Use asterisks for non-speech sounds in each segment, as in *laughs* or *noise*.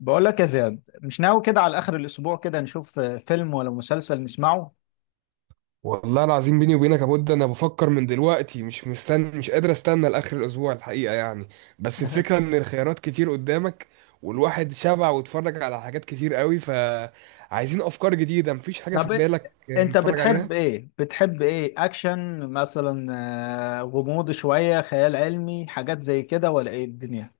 بقول لك يا زياد، مش ناوي كده على آخر الأسبوع كده نشوف فيلم ولا مسلسل نسمعه. والله العظيم بيني وبينك يا بود، انا بفكر من دلوقتي، مش مستني، مش قادر استنى لاخر الاسبوع الحقيقه يعني. بس الفكره *laughs* ان الخيارات كتير قدامك. والواحد شبع واتفرج على حاجات كتير قوي، فعايزين افكار جديده. مفيش حاجه في طب، بالك أنت نتفرج عليها؟ بتحب إيه؟ أكشن مثلا، غموض، شوية خيال علمي، حاجات زي كده، ولا إيه الدنيا؟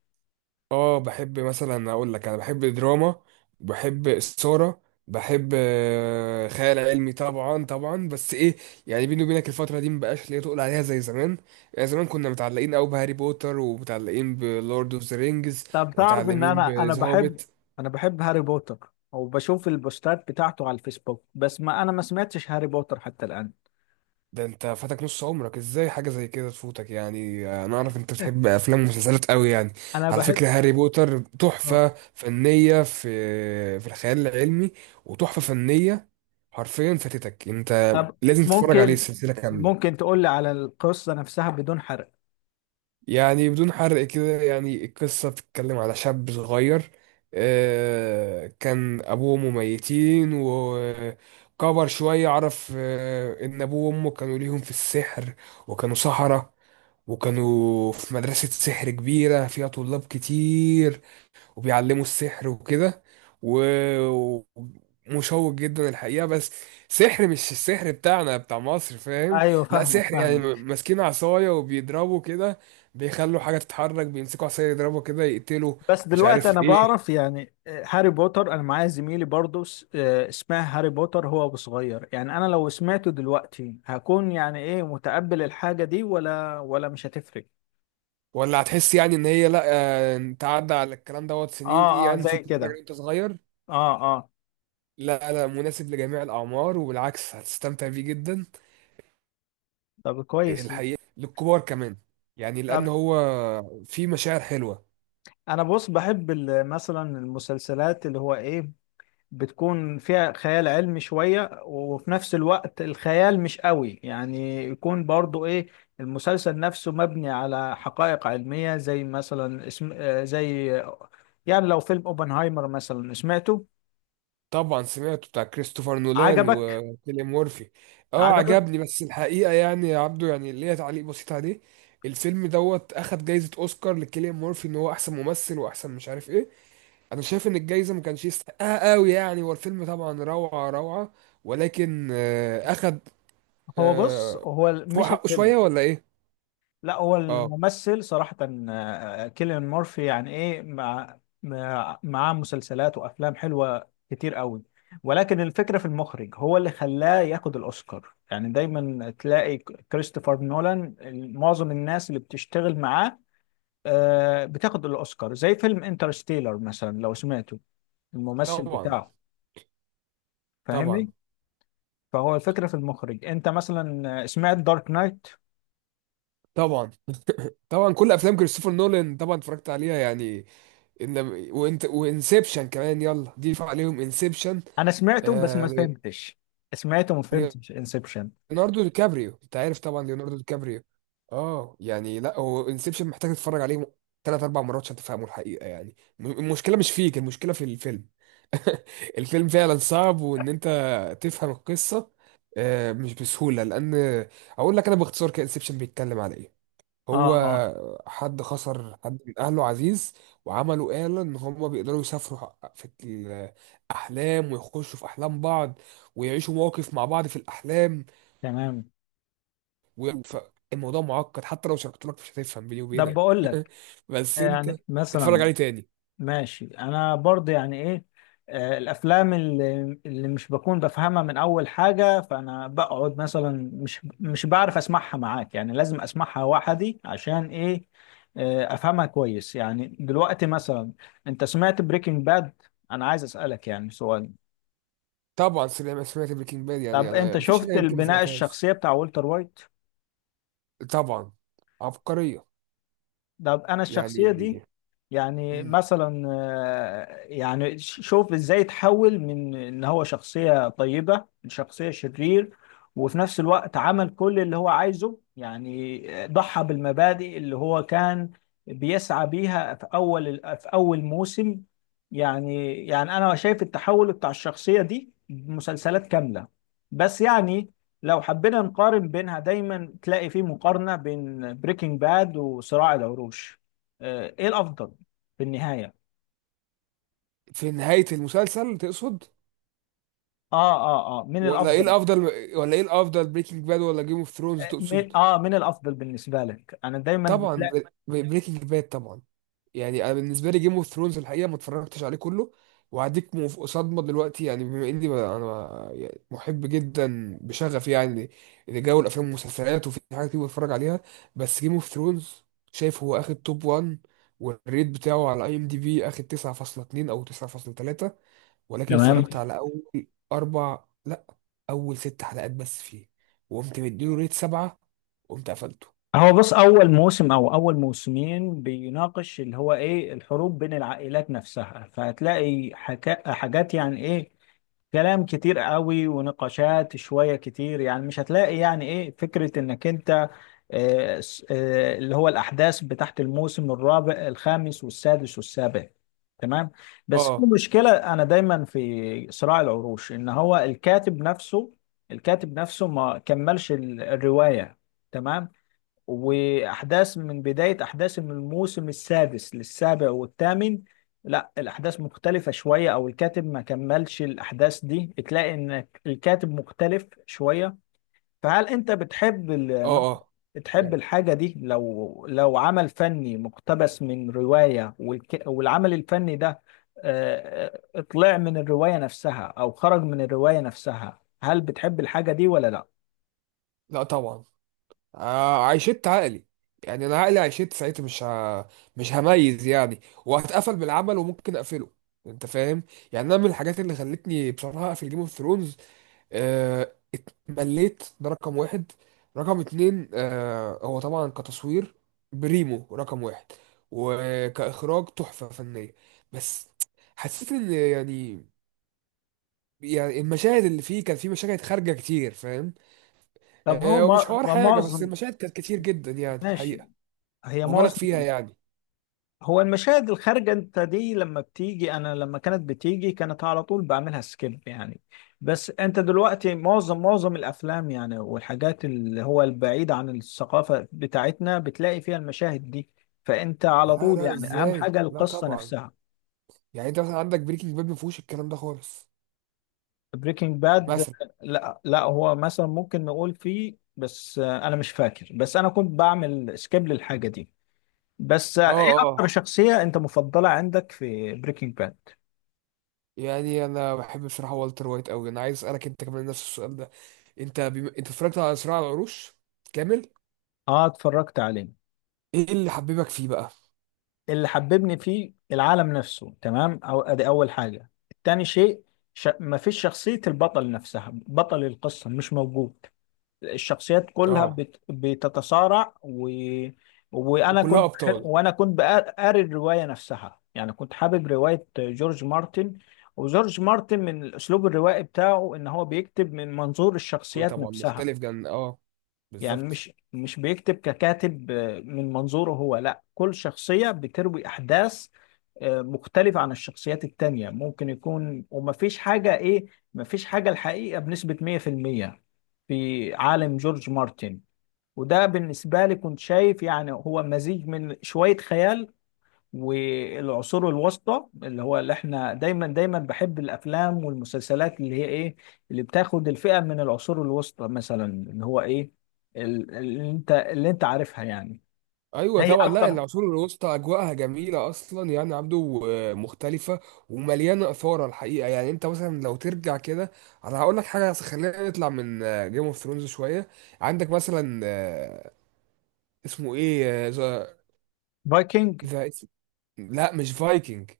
اه بحب مثلا. اقول لك، انا بحب دراما. بحب الصورة. بحب خيال علمي طبعا طبعا، بس ايه، يعني بيني وبينك الفترة دي مبقاش ليا تقول عليها زي زمان. يعني زمان كنا متعلقين قوي بهاري بوتر، ومتعلقين بلورد اوف ذا رينجز، طب تعرف إن ومتعلقين أنا بذا بحب. هوبيت. أنا بحب هاري بوتر وبشوف البوستات بتاعته على الفيسبوك، بس ما أنا ما سمعتش هاري بوتر حتى الآن. ده انت فاتك نص عمرك! ازاي حاجة زي كده تفوتك يعني؟ انا اعرف انت بتحب *laughs* افلام ومسلسلات قوي يعني. أنا على بحب فكرة، هاري بوتر آه. تحفة فنية في الخيال العلمي. وتحفة فنية. حرفيا فاتتك انت. طب لازم تتفرج عليه ممكن السلسله كامله. ممكن تقول لي على القصة نفسها بدون حرق. يعني بدون حرق كده، يعني القصه بتتكلم على شاب صغير. كان ابوه مميتين وكبر شويه، عرف ان ابوه وامه كانوا ليهم في السحر. وكانوا سحره. وكانوا في مدرسه سحر كبيره فيها طلاب كتير، وبيعلموا السحر وكده. و- ومشوق جدا الحقيقة، بس سحر مش السحر بتاعنا بتاع مصر، فاهم؟ أيوه، لا، فاهمك سحر يعني فاهمك. ماسكين عصاية وبيضربوا كده. بيخلوا حاجة تتحرك، بيمسكوا عصاية، يضربوا كده، يقتلوا. بس مش دلوقتي انا عارف ايه. بعرف يعني هاري بوتر، انا معايا زميلي برضو اسمها هاري بوتر، هو أبو صغير. يعني انا لو سمعته دلوقتي هكون يعني ايه، متقبل الحاجة دي ولا مش هتفرق؟ ولا هتحس يعني ان هي لا. انت عدى على الكلام دوت سنين اه، اه، يعني، زي فوت تتفرج عليه كده. وانت صغير. اه، اه. لا، لا، مناسب لجميع الأعمار، وبالعكس هتستمتع بيه جدا. طب كويس. الحقيقة للكبار كمان. يعني لأن طب هو فيه مشاعر حلوة. انا بص، بحب مثلا المسلسلات اللي هو ايه، بتكون فيها خيال علمي شوية، وفي نفس الوقت الخيال مش قوي، يعني يكون برضو ايه، المسلسل نفسه مبني على حقائق علمية، زي مثلا اسم، زي، يعني لو فيلم اوبنهايمر مثلا سمعته. طبعا سمعته، بتاع كريستوفر نولان عجبك؟ وكيليان مورفي. اه عجبك؟ عجبني، بس الحقيقه يعني يا عبدو، يعني ليا تعليق بسيط عليه. الفيلم دوت اخد جايزه اوسكار لكيليان مورفي ان هو احسن ممثل واحسن مش عارف ايه. انا شايف ان الجايزه ما كانش يستحقها قوي يعني. هو الفيلم طبعا روعه روعه، ولكن اخد *laughs* هو بص، آه، هو فوق مش حقه الفيلم. شويه، ولا ايه؟ لا، هو اه الممثل صراحة. كيليان مورفي يعني ايه، معاه مسلسلات وافلام حلوة كتير قوي. ولكن الفكرة في المخرج، هو اللي خلاه ياخد الاوسكار. يعني دايما تلاقي كريستوفر نولان، معظم الناس اللي بتشتغل معاه بتاخد الاوسكار، زي فيلم انترستيلر مثلا لو سمعته. الممثل طبعا بتاعه، طبعا فاهمني؟ فهو الفكرة في المخرج. انت مثلا سمعت دارك نايت؟ طبعا طبعا، كل افلام كريستوفر نولان طبعا اتفرجت عليها يعني. إن. وانسبشن كمان، يلا ضيف عليهم انسبشن. انا سمعته بس ما آه... فهمتش. سمعته ما لي- فهمتش انسبشن. ليوناردو دي كابريو، انت عارف طبعا ليوناردو دي كابريو. اه يعني، لا هو انسبشن محتاج تتفرج عليه ثلاث اربع مرات عشان تفهمه الحقيقه يعني. المشكله مش فيك، المشكله في الفيلم. *laughs* الفيلم فعلا صعب، وان انت تفهم القصه مش بسهوله، لان اقول لك انا باختصار كده انسبشن بيتكلم على ايه. اه، هو اه، حد خسر حد من اهله عزيز، وعملوا آلة ان هم بيقدروا يسافروا في الاحلام، ويخشوا في احلام بعض، ويعيشوا مواقف مع بعض في الاحلام. تمام. الموضوع معقد، حتى لو شرحت لك مش هتفهم بيني طب وبينك. بقول لك، بس انت يعني اتفرج مثلا، عليه تاني. ماشي، انا برضه يعني ايه، الافلام اللي مش بكون بفهمها من اول حاجه، فانا بقعد مثلا مش بعرف اسمعها معاك، يعني لازم اسمعها وحدي عشان ايه، افهمها كويس. يعني دلوقتي مثلا، انت سمعت بريكنج باد؟ انا عايز اسالك يعني سؤال. طبعا سمعت بريكنج باد، يعني طب انت انا مفيش حاجه شفت يمكن ما البناء سمعتهاش. الشخصيه بتاع والتر وايت. طبعا. عبقريه. طب انا الشخصيه يعني، دي، يعني مم. مثلا، يعني شوف ازاي تحول من ان هو شخصيه طيبه لشخصيه شرير. وفي نفس الوقت عمل كل اللي هو عايزه، يعني ضحى بالمبادئ اللي هو كان بيسعى بيها في اول موسم. يعني انا شايف التحول بتاع الشخصيه دي مسلسلات كامله. بس يعني، لو حبينا نقارن بينها دايما تلاقي في مقارنة بين بريكنج باد وصراع العروش. ايه الافضل في النهاية؟ في نهايه المسلسل تقصد؟ اه، اه، اه، من ولا ايه الافضل. الافضل؟ ولا ايه الافضل، بريكنج باد ولا جيم اوف ثرونز، تقصد؟ من الافضل بالنسبة لك؟ انا دايما طبعا. بتلاقي. بريكنج باد طبعا. يعني انا بالنسبه لي جيم اوف ثرونز الحقيقه ما اتفرجتش عليه كله، وهديك صدمه دلوقتي، يعني بما اني انا يعني محب جدا بشغف يعني لجو الافلام والمسلسلات، وفي حاجات كتير بتفرج عليها. بس جيم اوف ثرونز، شايف هو اخد توب 1، والريت بتاعه على IMDB اخد 9.2 او 9.3، ولكن تمام. اتفرجت على اول اربع، لا اول 6 حلقات بس فيه، وقمت مديله ريت 7، وقمت قفلته. هو بص، اول موسم او اول موسمين بيناقش اللي هو ايه الحروب بين العائلات نفسها، فهتلاقي حاجات يعني ايه، كلام كتير قوي ونقاشات شوية كتير، يعني مش هتلاقي يعني ايه فكرة انك انت اللي هو الأحداث بتاعت الموسم الرابع الخامس والسادس والسابع. تمام. بس في اه مشكلة، أنا دايما في صراع العروش إن هو الكاتب نفسه ما كملش الرواية. تمام. وأحداث من بداية أحداث من الموسم السادس للسابع والثامن، لا، الأحداث مختلفة شوية، أو الكاتب ما كملش الأحداث دي، تلاقي إن الكاتب مختلف شوية. فهل أنت اه اه، تحب يعني الحاجة دي؟ لو عمل فني مقتبس من رواية والعمل الفني ده، طلع من الرواية نفسها أو خرج من الرواية نفسها، هل بتحب الحاجة دي ولا لا؟ لا طبعا. عيشت عقلي. يعني انا عقلي عيشت ساعتها، مش هميز يعني، وهتقفل بالعمل وممكن اقفله، انت فاهم. يعني انا من الحاجات اللي خلتني بصراحه اقفل جيم اوف ثرونز، اتمليت. ده رقم واحد. رقم اتنين، هو طبعا كتصوير بريمو رقم واحد، وكاخراج تحفه فنيه. بس حسيت ان يعني، يعني المشاهد اللي فيه كان فيه مشاهد خارجه كتير، فاهم؟ طب هو ومش ما حوار ما حاجة، بس معظم. المشاهد كانت كتير جدا يعني ماشي. الحقيقة، هي مبالغ معظم. فيها يعني. هو المشاهد الخارجة انت دي، لما بتيجي، انا لما كانت بتيجي كانت على طول بعملها سكيب يعني. بس انت دلوقتي، معظم الافلام يعني، والحاجات اللي هو البعيدة عن الثقافة بتاعتنا، بتلاقي فيها المشاهد دي. فانت على لا، طول لا، يعني اهم ازاي؟ حاجة لا القصة طبعا. نفسها. يعني انت مثلا عندك بريكنج باد ما فيهوش الكلام ده خالص. بريكنج باد، مثلا. لا، لا. هو مثلا ممكن نقول فيه، بس انا مش فاكر، بس انا كنت بعمل سكيب للحاجة دي. بس اه ايه اكتر اه، شخصية انت مفضلة عندك في بريكنج باد؟ يعني انا بحب بصراحة والتر وايت قوي. انا عايز اسألك انت كمان نفس السؤال ده. انت اتفرجت على صراع العروش كامل؟ اه، اتفرجت عليه. ايه اللي حببك فيه بقى؟ اللي حببني فيه العالم نفسه، تمام، أو ادي اول حاجه. تاني شيء، مفيش شخصيه البطل نفسها، بطل القصه مش موجود، الشخصيات كلها اه، بتتصارع و... وانا وكلها كنت ابطال. وانا كنت قاري الروايه نفسها، يعني كنت حابب روايه جورج مارتن. وجورج مارتن من الاسلوب الروائي بتاعه، ان هو بيكتب من منظور الشخصيات طبعا نفسها. مختلف جدا، اه. يعني بالظبط. مش بيكتب ككاتب من منظوره هو، لا، كل شخصية بتروي أحداث مختلفة عن الشخصيات التانية، ممكن يكون ومفيش حاجة إيه، مفيش حاجة الحقيقة بنسبة 100% في المية في عالم جورج مارتن. وده بالنسبة لي كنت شايف يعني هو مزيج من شوية خيال والعصور الوسطى، اللي هو اللي احنا دايما دايما بحب الافلام والمسلسلات اللي هي ايه، اللي بتاخد الفئة من العصور الوسطى مثلا اللي هو ايه، اللي انت عارفها يعني. ايوه هي طبعا، لا اكتر. العصور الوسطى اجواءها جميله اصلا يعني عبده، مختلفه. ومليانه اثاره الحقيقه يعني. انت مثلا لو ترجع كده، انا هقول لك حاجه، بس خلينا نطلع من جيم اوف ثرونز شويه. عندك مثلا، اسمه ايه، ذا، فايكنج. ذا، لا مش فايكنج،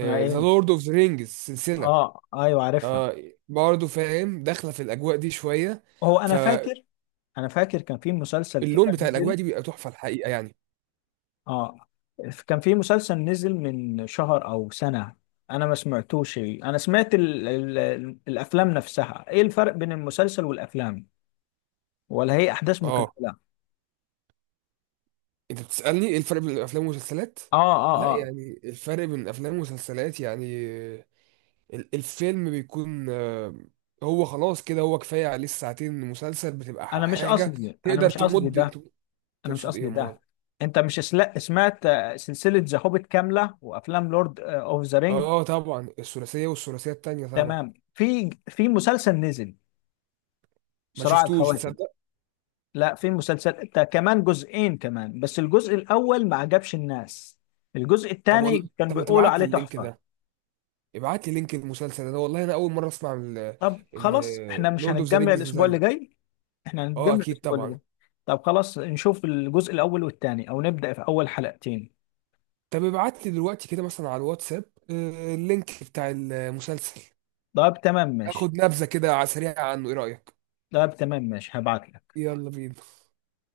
ما ذا ايه. لورد اوف ذا رينجز سلسله. اه، ايوه، عارفها. آه برضه فاهم، داخله في الاجواء دي شويه، هو انا فاللون فاكر انا فاكر كان في مسلسل كده بتاع الاجواء نزل. دي بيبقى تحفه الحقيقه يعني. اه، كان في مسلسل نزل من شهر او سنة. انا ما سمعتوش، انا سمعت ال الافلام نفسها. ايه الفرق بين المسلسل والافلام، ولا هي احداث اه، مكمله؟ انت بتسألني ايه الفرق بين الافلام والمسلسلات؟ اه، اه، لا اه، يعني الفرق بين الافلام والمسلسلات يعني، الفيلم بيكون هو خلاص كده، هو كفاية عليه الساعتين. المسلسل بتبقى انا مش حاجة قصدي انا تقدر مش قصدي تمد ده انا مش تقصد ايه يا قصدي امال؟ ده. انت مش سمعت سلسله ذا هوبيت كامله وافلام لورد اوف ذا رينج؟ اه طبعا، الثلاثية والثلاثية التانية طبعا. تمام. في مسلسل نزل، ما صراع شفتوش، الخواتم. تصدق. لا، في مسلسل ده كمان جزئين كمان. بس الجزء الاول ما عجبش الناس، الجزء طب الثاني والله، كان طب ما بيقولوا تبعت لي عليه اللينك تحفه. ده، ابعت لي لينك المسلسل ده والله، انا اول مرة اسمع طب ان خلاص، احنا مش لورد اوف ذا هنتجمع رينجز الاسبوع نزل اللي لي. جاي؟ احنا اه هنتجمع اكيد الاسبوع اللي جاي. طبعا. طب خلاص نشوف الجزء الاول والثاني، او نبدا في اول حلقتين. طب ابعت لي دلوقتي كده مثلا على الواتساب، اللينك بتاع المسلسل. طب تمام ماشي. اخد نبذة كده على سريعة عنه، ايه رأيك؟ طب تمام ماشي، هبعت لك. يلا بينا.